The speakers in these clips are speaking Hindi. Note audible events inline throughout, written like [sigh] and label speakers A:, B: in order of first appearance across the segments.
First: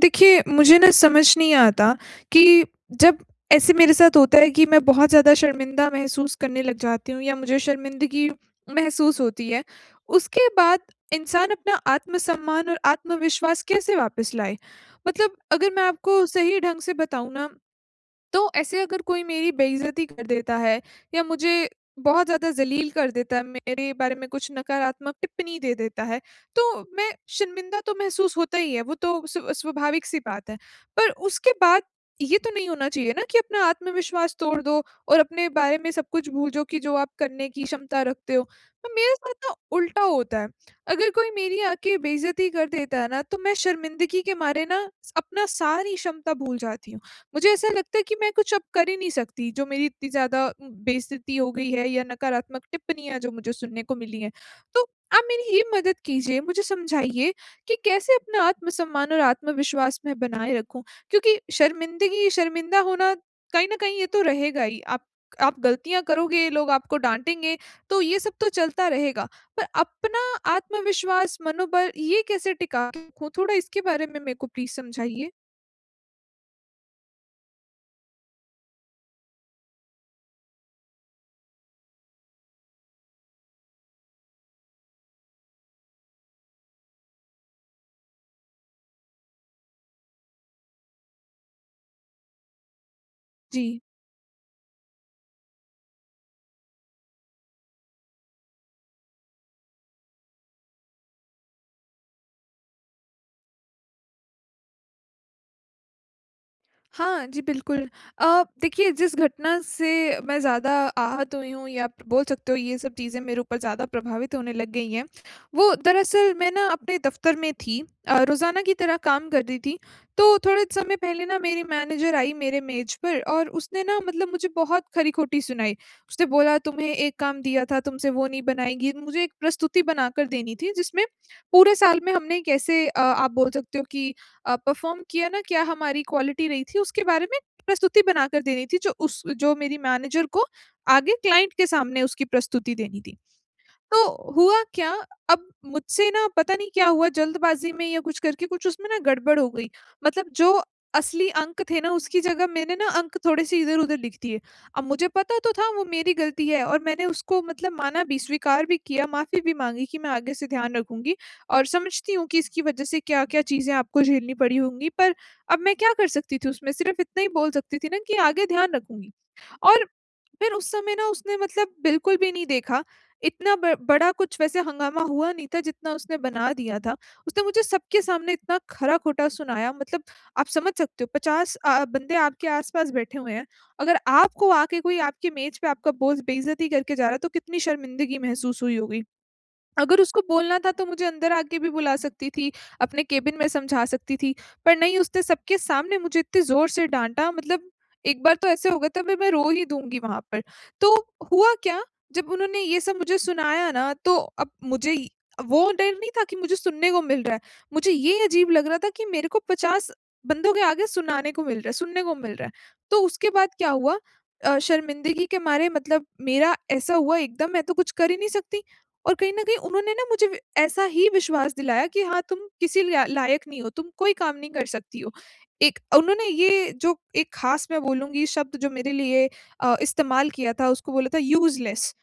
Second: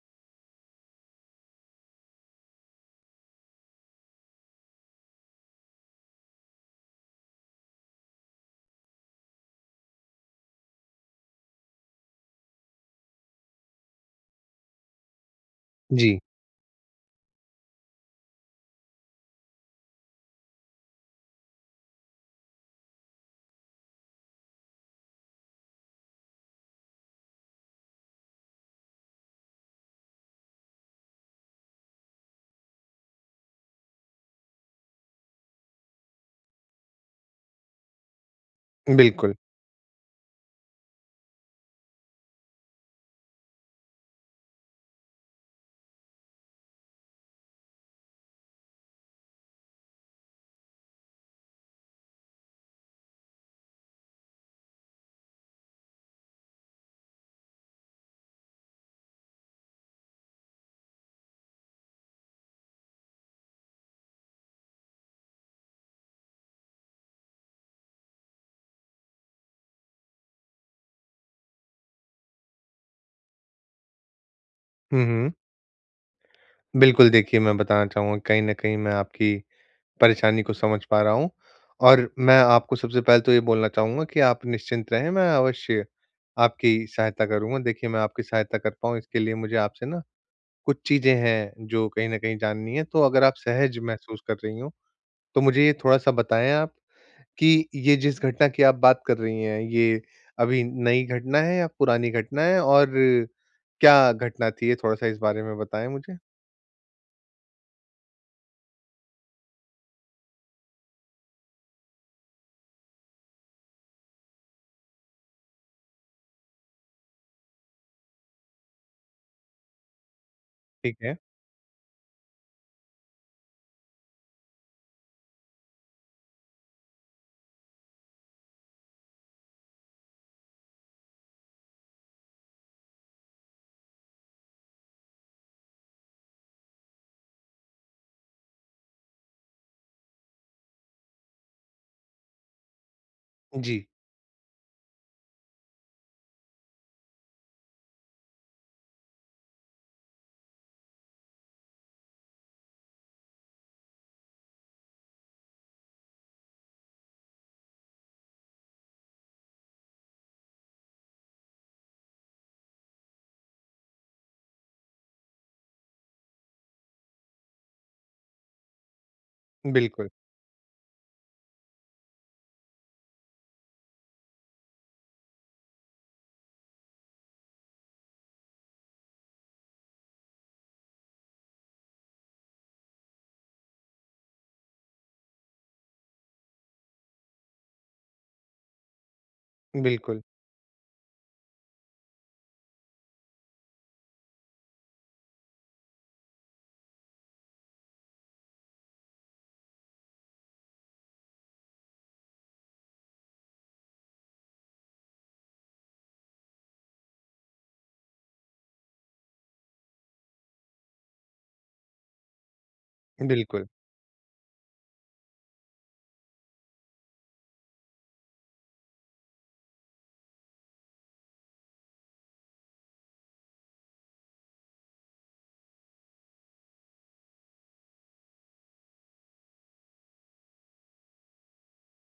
A: देखिए, मुझे ना समझ नहीं आता कि जब ऐसे मेरे साथ होता है कि मैं बहुत ज़्यादा शर्मिंदा महसूस करने लग जाती हूँ या मुझे शर्मिंदगी महसूस होती है, उसके बाद इंसान अपना आत्मसम्मान और आत्मविश्वास कैसे वापस लाए? मतलब अगर मैं
B: जी,
A: आपको सही ढंग से बताऊँ ना तो ऐसे अगर कोई मेरी बेइज़्ज़ती कर देता है या मुझे बहुत ज़्यादा ज़लील कर देता है, मेरे बारे में कुछ नकारात्मक टिप्पणी दे देता है, तो मैं शर्मिंदा तो महसूस होता ही है, वो तो स्वाभाविक-सी बात है। पर उसके बाद ये तो नहीं होना चाहिए ना कि अपना आत्मविश्वास तोड़ दो और अपने बारे में सब कुछ भूल जाओ कि जो आप करने की क्षमता रखते हो। तो मेरे
B: बिल्कुल।
A: साथ ना उल्टा होता है, अगर कोई मेरी आके बेइज़्ज़ती कर देता है ना, तो मैं शर्मिंदगी के मारे ना अपना सारी क्षमता भूल जाती हूँ। मुझे ऐसा लगता है कि मैं कुछ अब कर ही नहीं सकती, जो मेरी इतनी ज़्यादा बेइज़्ज़ती हो गई है या नकारात्मक टिप्पणियाँ जो मुझे सुनने को मिली हैं। तो आप मेरी ये मदद कीजिए, मुझे समझाइए कि कैसे अपना आत्मसम्मान और आत्मविश्वास मैं बनाए रखूँ? क्योंकि शर्मिंदगी शर्मिंदा होना कहीं न कहीं ये तो रहेगा ही। आप गलतियाँ करोगे, लोग आपको डाँटेंगे, तो ये सब तो चलता रहेगा। पर अपना आत्मविश्वास, मनोबल ये कैसे टिका के रखूँ? थोड़ा इसके बारे में मेरे को प्लीज़
B: हुँ,
A: समझाइए।
B: हुँ। बिल्कुल, देखिए मैं बताना चाहूँगा कहीं न कहीं मैं आपकी परेशानी को समझ पा रहा हूँ और मैं आपको सबसे पहले तो ये बोलना चाहूँगा कि आप निश्चिंत रहें, मैं अवश्य आपकी सहायता करूँगा। देखिए, मैं आपकी सहायता कर पाऊँ इसके लिए मुझे आपसे ना कुछ चीज़ें हैं जो कहीं न कहीं जाननी है, तो अगर आप
A: जी।
B: सहज महसूस कर रही हों, तो मुझे ये थोड़ा-सा बताएँ आप? कि ये जिस घटना की आप बात कर रही हैं, ये अभी नई घटना है या पुरानी घटना है, और क्या घटना थी ये थोड़ा-सा इस बारे में बताएँ मुझे?
A: हाँ जी, बिल्कुल। देखिए जिस घटना से मैं ज़्यादा आहत हुई हूँ या आप बोल सकते हो ये सब चीज़ें मेरे ऊपर ज़्यादा प्रभावित होने लग गई हैं, वो दरअसल मैं ना अपने दफ़्तर में थी, रोज़ाना की तरह काम कर रही थी। तो थोड़े
B: ठीक
A: समय
B: है।
A: पहले ना मेरी मैनेजर आई मेरे मेज़ पर और उसने ना मतलब मुझे बहुत खरी-खोटी सुनाई। उसने बोला, तुम्हें एक काम दिया था, तुमसे वो नहीं बनाएगी। मुझे एक प्रस्तुति बनाकर देनी थी जिसमें पूरे साल में हमने कैसे, आप बोल सकते हो कि परफ़ॉर्म किया ना, क्या हमारी क्वालिटी रही थी, उसके बारे में प्रस्तुति बनाकर देनी थी, जो उस जो मेरी मैनेजर को आगे क्लाइंट के सामने उसकी प्रस्तुति देनी थी।
B: जी,
A: तो हुआ क्या, अब मुझसे ना पता नहीं क्या हुआ, जल्दबाज़ी में या कुछ करके कुछ उसमें ना गड़बड़ हो गई। मतलब जो असली अंक थे ना, उसकी जगह मैंने ना अंक थोड़े-से इधर-उधर लिख दिए। अब मुझे पता तो था वो मेरी गलती है, और मैंने उसको मतलब माना भी, स्वीकार भी किया, माफ़ी भी माँगी कि मैं आगे से ध्यान रखूँगी और समझती हूँ कि इसकी वज़ह से क्या-क्या चीज़ें आपको झेलनी पड़ी होंगी। पर अब मैं क्या कर सकती थी उसमें? सिर्फ़ इतना ही बोल सकती थी ना कि आगे ध्यान रखूँगी। और
B: बिल्कुल,
A: फिर उस समय ना उसने मतलब बिल्कुल भी नहीं देखा। इतना ब बड़ा कुछ वैसे हंगामा हुआ नहीं था जितना उसने बना दिया था। उसने मुझे सबके सामने इतना खरा-खोटा सुनाया, मतलब आप समझ सकते हो, 50 बंदे आपके आस-पास बैठे हुए हैं। अगर आपको आके कोई, आपके मेज़ पे आपका बॉस बेइज़्ज़ती करके जा रहा है, तो कितनी शर्मिंदगी महसूस हुई होगी। अगर
B: बिल्कुल,
A: उसको बोलना था तो मुझे अंदर आके भी बुला सकती थी, अपने केबिन में समझा सकती थी, पर नहीं, उसने सबके सामने मुझे इतने ज़ोर से डाँटा, मतलब एक बार तो ऐसे हो गया था मैं रो ही दूँगी वहाँ पर। तो हुआ क्या, जब उन्होंने ये सब मुझे सुनाया ना, तो अब मुझे इ वो डर नहीं था कि मुझे सुनने को मिल रहा है, मुझे ये अजीब लग रहा था कि मेरे को 50 बंदों के आगे सुनाने को मिल रहा है, सुनने को मिल रहा है। तो उसके बाद
B: बिल्कुल।
A: क्या हुआ, शर्मिंदगी के मारे मतलब मेरा ऐसा हुआ एकदम, मैं तो कुछ कर ही नहीं सकती। और कहीं न कहीं उन्होंने ना मुझे वि ऐसा ही विश्वास दिलाया कि हाँ, तुम किसी ला लायक नहीं हो, तुम कोई काम नहीं कर सकती हो। एक उन्होंने ये जो एक ख़ास, मैं बोलूँगी, शब्द जो मेरे लिए इस्तेमाल किया था, उसको बोला था यूज़लेस,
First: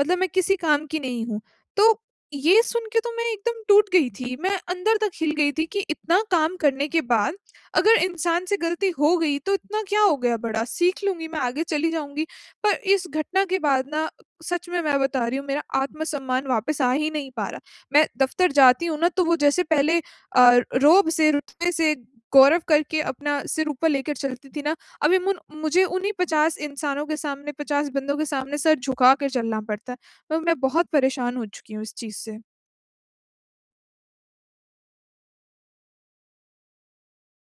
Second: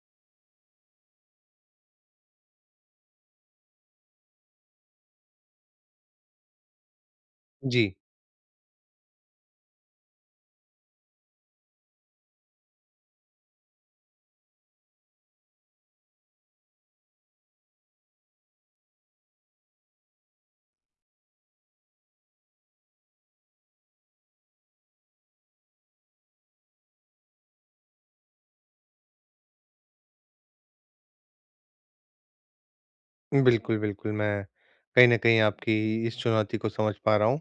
A: मतलब मैं किसी काम की नहीं हूँ। तो ये सुन के तो मैं एकदम टूट गई थी, मैं अंदर तक हिल गई थी कि इतना काम करने के बाद
B: जी,
A: अगर इंसान से गलती हो गई, तो इतना क्या हो गया बड़ा, सीख लूँगी मैं, आगे चली जाऊँगी। पर इस घटना के बाद ना, सच में मैं बता रही हूँ, मेरा आत्मसम्मान वापस आ ही नहीं पा रहा। मैं दफ़्तर जाती हूँ ना, तो वो जैसे पहले रोब से, रुतबे से, गौरव करके अपना सिर ऊपर लेकर चलती थी ना, अभी मुन मुझे उन्हीं 50 इंसानों के सामने, 50 बंदों के सामने सर झुका कर चलना पड़ता है। तो मैं बहुत परेशान हो चुकी हूँ इस चीज़ से।
B: बिल्कुल, बिल्कुल, मैं कहीं न कहीं आपकी इस चुनौती को समझ पा रहा हूँ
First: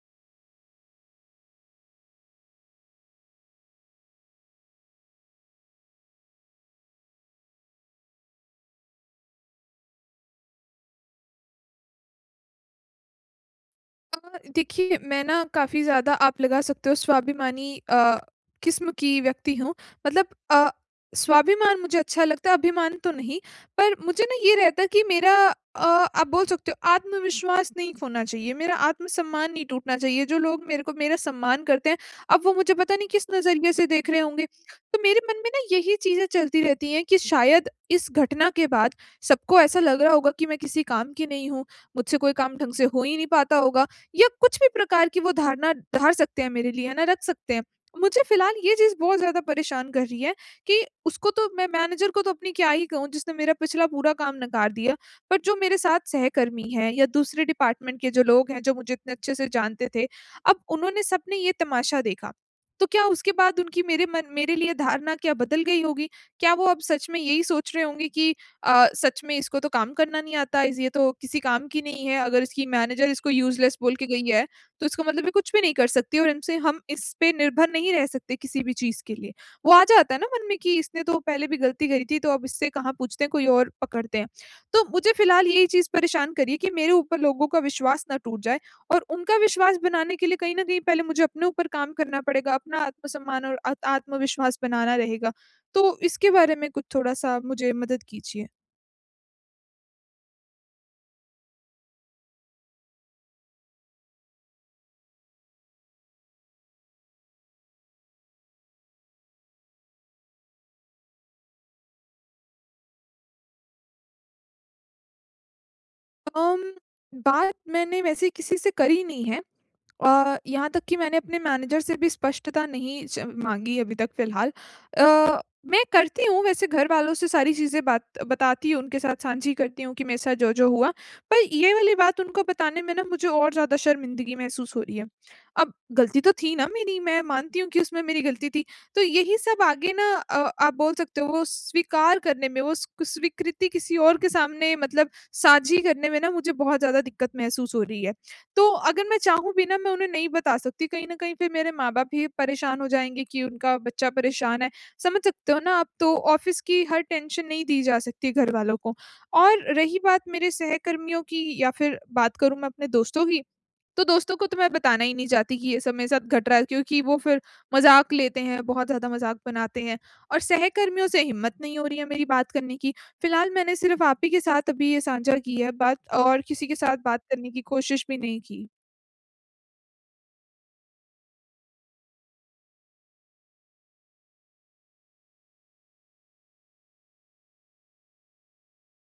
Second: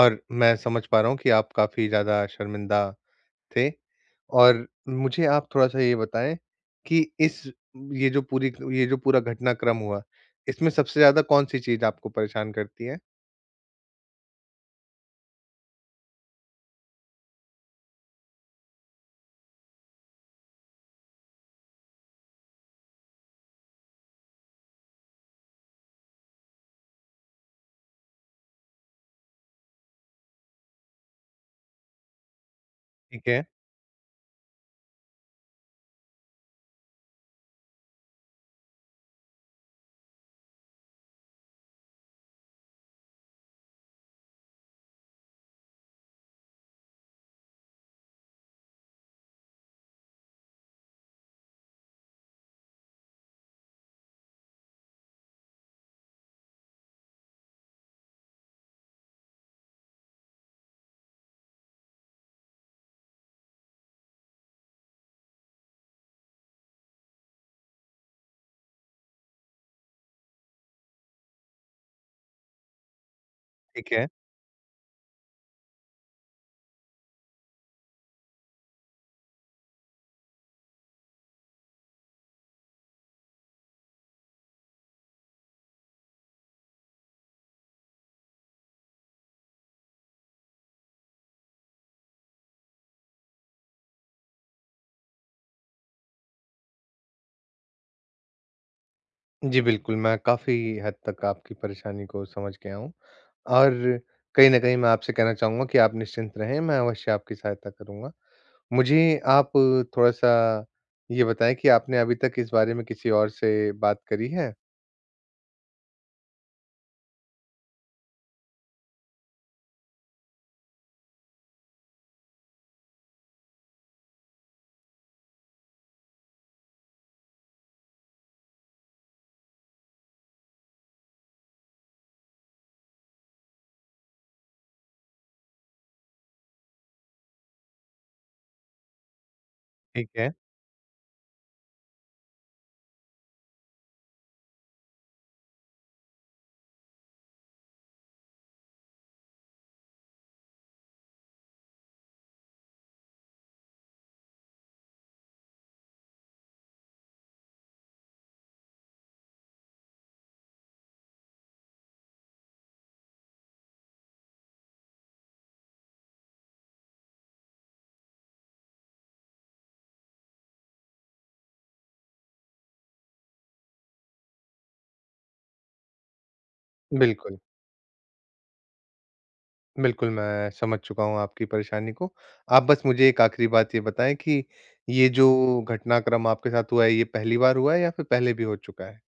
B: और मैं समझ पा रहा हूँ कि आप काफ़ी ज़्यादा शर्मिंदा थे। और मुझे आप थोड़ा-सा ये बताएँ कि इस ये जो पूरी ये जो पूरा घटनाक्रम हुआ, इसमें सबसे ज़्यादा कौन-सी चीज़ आपको परेशान करती है?
A: अ, देखिए, मैं ना काफ़ी ज़्यादा, आप लगा सकते हो, स्वाभिमानी किस्म की व्यक्ति हूँ। मतलब अ, स्वाभिमान मुझे अच्छा लगता है, अभिमान तो नहीं। पर मुझे ना ये रहता है कि मेरा, अ, आप बोल सकते हो, आत्मविश्वास नहीं खोना चाहिए, मेरा आत्मसम्मान नहीं टूटना चाहिए। जो लोग मेरे को, मेरा सम्मान करते हैं, अब वो मुझे पता नहीं किस
B: ठीक है,
A: नज़रिए से देख रहे होंगे। तो मेरे मन में ना यही चीज़ें चलती रहती हैं कि शायद इस घटना के बाद सबको ऐसा लग रहा होगा कि मैं किसी काम की नहीं हूँ, मुझसे कोई काम ढंग से हो ही नहीं पाता होगा। या कुछ भी प्रकार की वो धारणा धार सकते हैं मेरे लिए, है ना? रख सकते हैं। मुझे फ़िलहाल ये चीज़ बहुत ज़्यादा परेशान कर रही है कि उसको तो, मैं मैनेजर को तो अपनी क्या ही कहूँ, जिसने मेरा पिछला पूरा काम नकार दिया, बट जो मेरे साथ सहकर्मी हैं, या दूसरे डिपार्टमेंट के जो लोग हैं, जो मुझे इतने अच्छे से जानते थे, अब उन्होंने सबने ये तमाशा देखा। तो क्या उसके बाद उनकी मेरे लिए धारणा क्या बदल गई होगी? क्या वो अब सच में यही सोच रहे होंगे कि सच में इसको तो काम करना नहीं आता, इस ये तो किसी काम की नहीं है, अगर इसकी मैनेजर इसको यूज़लेस
B: ठीक
A: बोल
B: है।
A: के गई है, तो इसका मतलब ये कुछ भी नहीं कर सकती, और इनसे, हम इस पे निर्भर नहीं रह सकते किसी भी चीज़ के लिए। वो आ जाता है ना मन में कि इसने तो पहले भी गलती करी थी, तो अब इससे कहाँ पूछते हैं, कोई और पकड़ते हैं। तो मुझे फ़िलहाल यही चीज़ परेशान कर रही है कि मेरे ऊपर लोगों का विश्वास ना टूट जाए, और उनका विश्वास बनाने के लिए कहीं न कहीं पहले मुझे अपने ऊपर काम करना पड़ेगा, अपना आत्मसम्मान और आत आत्मविश्वास बनाना रहेगा। तो इसके बारे में कुछ थोड़ा-सा मुझे मदद कीजिए।
B: जी, बिल्कुल, मैं काफ़ी हद तक आपकी परेशानी को समझ गया हूँ और कहीं न कहीं मैं आपसे कहना चाहूँगा कि आप निश्चिंत रहें, मैं अवश्य आपकी सहायता करूँगा। मुझे आप थोड़ा-सा ये बताएँ कि आपने अभी तक इस बारे में किसी और से बात करी है?
A: अम, बात मैंने वैसे किसी से करी नहीं है। यहाँ तक कि मैंने अपने मैनेजर से भी स्पष्टता नहीं च माँगी अभी तक फ़िलहाल। अ, मैं करती हूँ वैसे, घर वालों से सारी चीज़ें बात बताती हूँ, उनके साथ साँझी करती हूँ कि मेरे साथ जो-जो हुआ। पर ये वाली बात उनको बताने में ना मुझे और ज़्यादा शर्मिंदगी महसूस हो रही है। अब गलती तो थी ना मेरी, मैं मानती हूँ कि उसमें मेरी गलती थी। तो यही सब आगे ना,
B: ठीक है,
A: आप बोल सकते हो, वो स्वीकार करने में, वो स स्वीकृति किसी और के सामने मतलब साझी करने में ना, मुझे बहुत ज़्यादा दिक्कत महसूस हो रही है। तो अगर मैं चाहूँ भी ना, मैं उन्हें नहीं बता सकती। कहीं न कहीं फिर मेरे माँ-बाप भी परेशान हो जाएँगे कि उनका बच्चा परेशान है। समझ सकते हो ना आप? तो ऑफ़िस की हर टेंशन नहीं दी जा सकती घरवालों को। और रही बात मेरे सहकर्मियों की, या फिर बात करूँ मैं अपने दोस्तों की, तो दोस्तों को तो मैं बताना ही नहीं चाहती कि ये सब मेरे साथ घट रहा है, क्योंकि वो फिर मज़ाक लेते हैं, बहुत ज़्यादा मज़ाक बनाते हैं। और सहकर्मियों से हिम्मत नहीं हो रही है मेरी बात करने की। फ़िलहाल मैंने सिर्फ़ आप ही के साथ अभी ये साझा की है बात, और किसी के साथ बात
B: बिल्कुल।
A: करने की कोशिश भी नहीं की।
B: बिल्कुल, मैं समझ चुका हूँ आपकी परेशानी को। आप बस मुझे एक आखिरी बात ये बताएँ कि ये जो घटनाक्रम आपके साथ हुआ है, ये पहली बार हुआ है या फिर पहले भी हो चुका है?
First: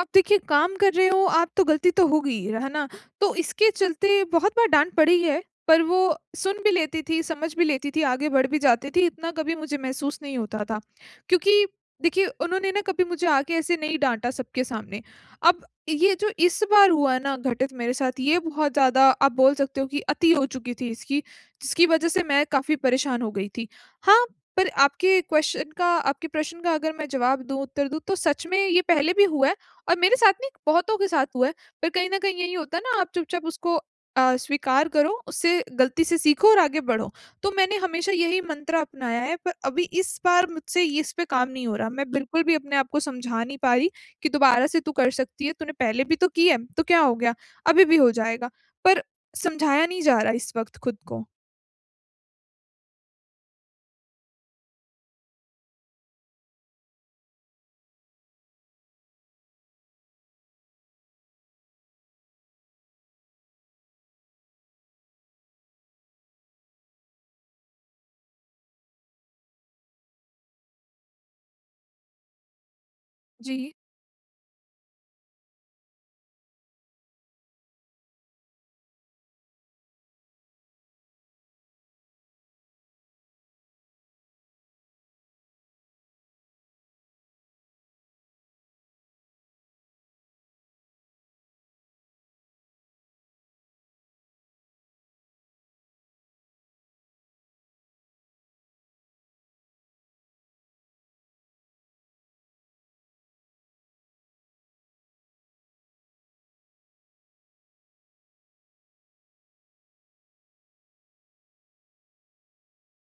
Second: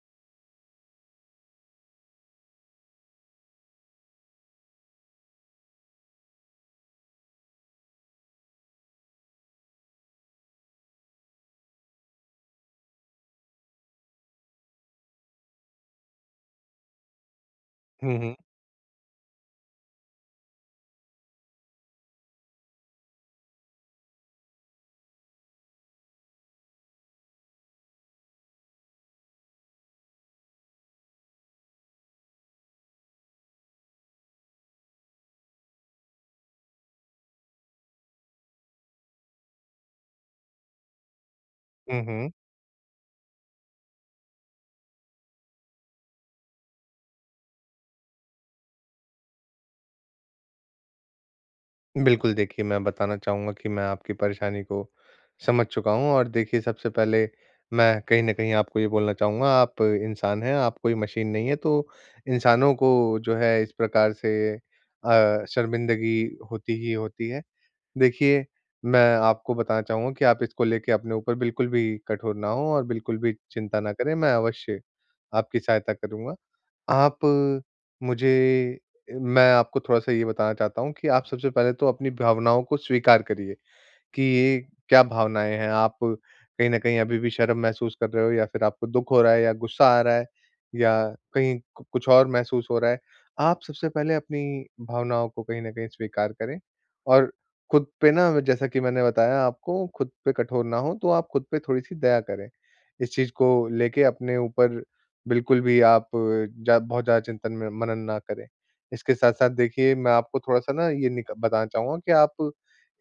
A: अब देखिए, काम कर रहे हो आप तो गलती तो होगी, है ना? तो इसके चलते बहुत बार डाँट पड़ी है, पर वो सुन भी लेती थी, समझ भी लेती थी, आगे बढ़ भी जाती थी, इतना कभी मुझे महसूस नहीं होता था। क्योंकि देखिए, उन्होंने ना कभी मुझे आके ऐसे नहीं डाँटा सबके सामने। अब ये जो इस बार हुआ ना घटित मेरे
B: हुँ,
A: साथ,
B: हुँ।
A: ये बहुत ज़्यादा, आप बोल सकते हो कि अति हो चुकी थी इसकी, जिसकी वज़ह से मैं काफ़ी परेशान हो गई थी। हाँ, पर आपके क्वेश्चन का, आपके प्रश्न का अगर मैं जवाब दूँ, उत्तर दूँ, तो सच में ये पहले भी हुआ है। और मेरे साथ नहीं, बहुतों के साथ हुआ है, पर कहीं न कहीं यही होता है ना, आप चुपचाप उसको स्वीकार करो, उससे, गलती से, सीखो और आगे बढ़ो। तो मैंने हमेशा यही मंत्र अपनाया है, पर अभी इस बार मुझसे ये, इस पे काम नहीं हो रहा।
B: हुँ,
A: मैं
B: हुँ।
A: बिल्कुल भी अपने आप को समझा नहीं पा रही कि दोबारा से तू कर सकती है, तूने पहले भी तो की है, तो क्या हो गया? अभी भी हो जाएगा। पर समझाया नहीं जा रहा इस वक़्त खुद को।
B: बिल्कुल, देखिए मैं बताना चाहूँगा कि मैं आपकी परेशानी को समझ चुका हूँ। और देखिए, सबसे पहले मैं कहीं न कहीं आपको ये बोलना चाहूँगा, आप इंसान हैं, आप कोई मशीन नहीं है। तो इंसानों को जो है इस प्रकार से शर्मिंदगी होती ही होती है। देखिए, मैं आपको बताना चाहूँगा कि आप इसको लेके अपने ऊपर बिल्कुल भी कठोर ना हों और बिल्कुल भी
A: जी,
B: चिंता ना करें, मैं अवश्य आपकी सहायता करूँगा। आप मुझे मैं आपको थोड़ा-सा ये बताना चाहता हूँ कि आप सबसे पहले तो अपनी भावनाओं को स्वीकार करिए। कि ये क्या भावनाएँ हैं? आप कहीं न कहीं अभी भी शर्म महसूस कर रहे हो, या फिर आपको दुःख हो रहा है, या गुस्सा आ रहा है, या कहीं कु कुछ और महसूस हो रहा है? आप सबसे पहले अपनी भावनाओं को कहीं न कहीं स्वीकार करें, और खुद पे ना, जैसा कि मैंने बताया आपको, खुद पे कठोर ना हों, तो आप खुद पे थोड़ी-सी दया करें। इस चीज़ को लेके अपने ऊपर बिल्कुल भी आप जा बहुत ज़्यादा चिंतन में मनन ना करें। इसके साथ-साथ देखिए, मैं आपको थोड़ा-सा ना ये निक बताना चाहूँगा कि आप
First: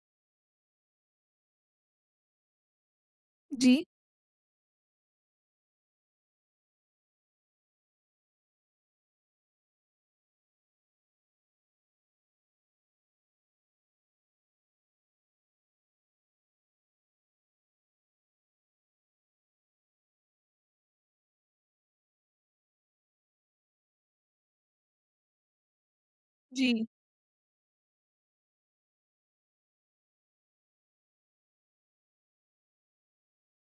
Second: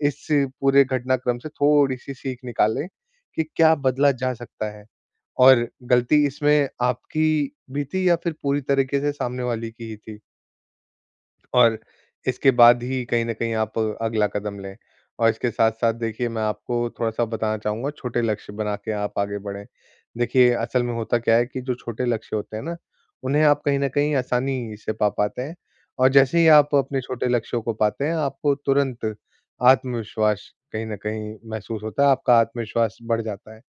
B: इस पूरे घटनाक्रम से थोड़ी-सी सीख निकालें कि क्या
A: जी,
B: बदला जा सकता है? और गलती इसमें आपकी भी थी, या फिर पूरी तरीके से सामने वाले की ही थी? और इसके बाद ही कहीं न कहीं आप अगला कदम लें। और इसके साथ-साथ देखिए, मैं आपको थोड़ा-सा बताना चाहूँगा, छोटे लक्ष्य बना के आप आगे बढ़ें। देखिए, असल में होता क्या है कि जो छोटे लक्ष्य होते हैं ना, उन्हें आप कहीं न कहीं आसानी से पा पाते हैं, और जैसे ही आप
A: जी,
B: अपने छोटे लक्ष्यों को पाते हैं, आपको तुरंत आत्मविश्वास कहीं न कहीं महसूस होता है, आपका आत्मविश्वास बढ़ जाता है।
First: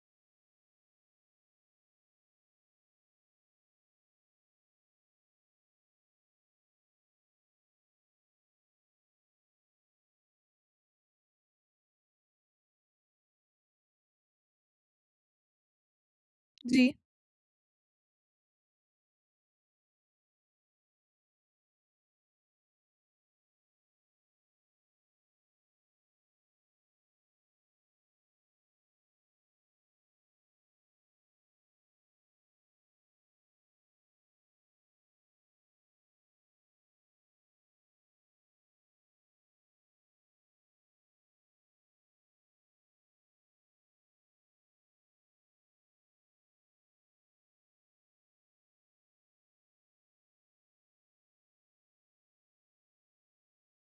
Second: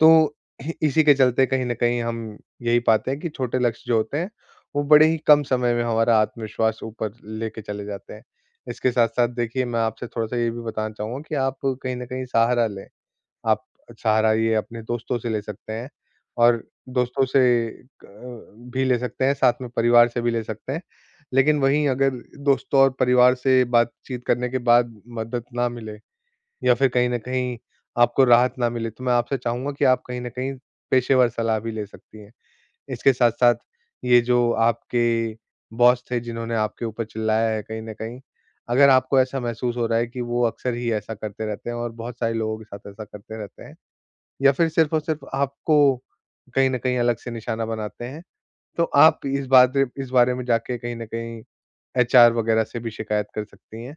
B: तो [laughs] इसी के चलते कहीं न कहीं हम यही पाते हैं कि छोटे लक्ष्य जो होते हैं, वो बड़े ही कम समय में हमारा आत्मविश्वास ऊपर लेके चले जाते हैं। इसके साथ-साथ देखिए, मैं आपसे थोड़ा-सा ये भी बताना चाहूँगा कि आप कहीं न कहीं सहारा लें। आप सहारा ये अपने दोस्तों से ले सकते हैं, और
A: जी,
B: दोस्तों से क भी ले सकते हैं, साथ में परिवार से भी ले सकते हैं। लेकिन वहीं अगर दोस्तों और परिवार से बातचीत करने के बाद मदद ना मिले, या फिर कहीं न कहीं आपको राहत ना मिले, तो मैं आपसे चाहूँगा कि आप कहीं न कहीं पेशेवर सलाह भी ले सकती हैं। इसके साथ-साथ, ये जो आपके बॉस थे जिन्होंने आपके ऊपर चिल्लाया है कहीं न कहीं, अगर आपको ऐसा महसूस हो रहा है कि वो अक्सर ही ऐसा करते रहते हैं और बहुत सारे लोगों के साथ ऐसा करते रहते हैं, या फिर सिर्फ़ और सिर्फ़ आपको कहीं न कहीं अलग से निशाना बनाते हैं, तो आप इस बारे में जाके कहीं न कहीं एचआर वगैरह से भी शिकायत कर सकती हैं।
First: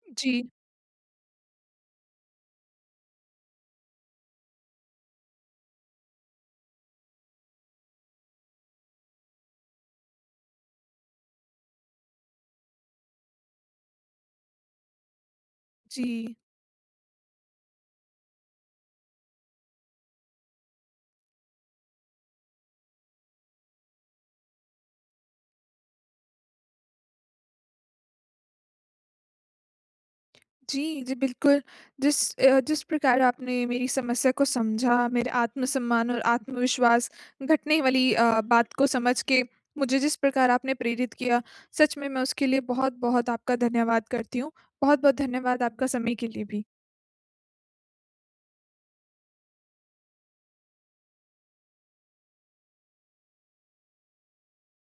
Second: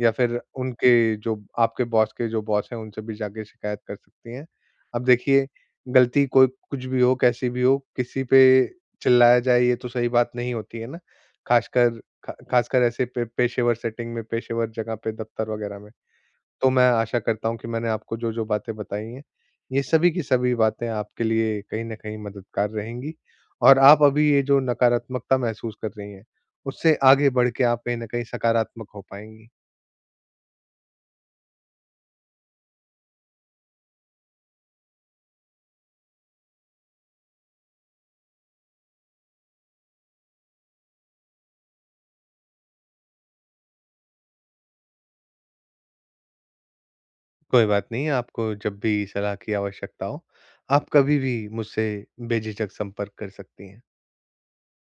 B: या
A: जी,
B: फिर उनके जो आपके बॉस के जो बॉस हैं, उनसे भी जाके शिकायत कर सकती हैं। अब देखिए, गलती कोई कुछ भी हो, कैसी भी हो, किसी पे चिल्लाया जाए, ये तो सही बात नहीं होती है ना, ख़ासकर ख़ासकर ऐसे पे पेशेवर सेटिंग में, पेशेवर जगह पे, दफ़्तर वग़ैरह में।
A: जी।
B: तो मैं आशा करता हूँ कि मैंने आपको जो-जो बातें बताई हैं, ये सभी की सभी बातें आपके लिए कहीं न कहीं मददगार रहेंगी, और आप अभी ये जो नकारात्मकता महसूस कर रही हैं, उससे आगे बढ़ के आप कहीं न कहीं सकारात्मक हो पाएँगी।
A: जी, जी, बिल्कुल। जिस प्रकार आपने मेरी समस्या को समझा, मेरे आत्मसम्मान और आत्मविश्वास घटने वाली बात को समझ के मुझे जिस प्रकार आपने प्रेरित किया, सच में मैं उसके लिए बहुत-बहुत आपका धन्यवाद करती हूँ। बहुत-बहुत धन्यवाद आपका समय के लिए भी।
B: कोई बात नहीं, आपको जब भी सलाह की आवश्यकता हो, आप कभी भी मुझसे बेझिझक संपर्क कर सकती हैं।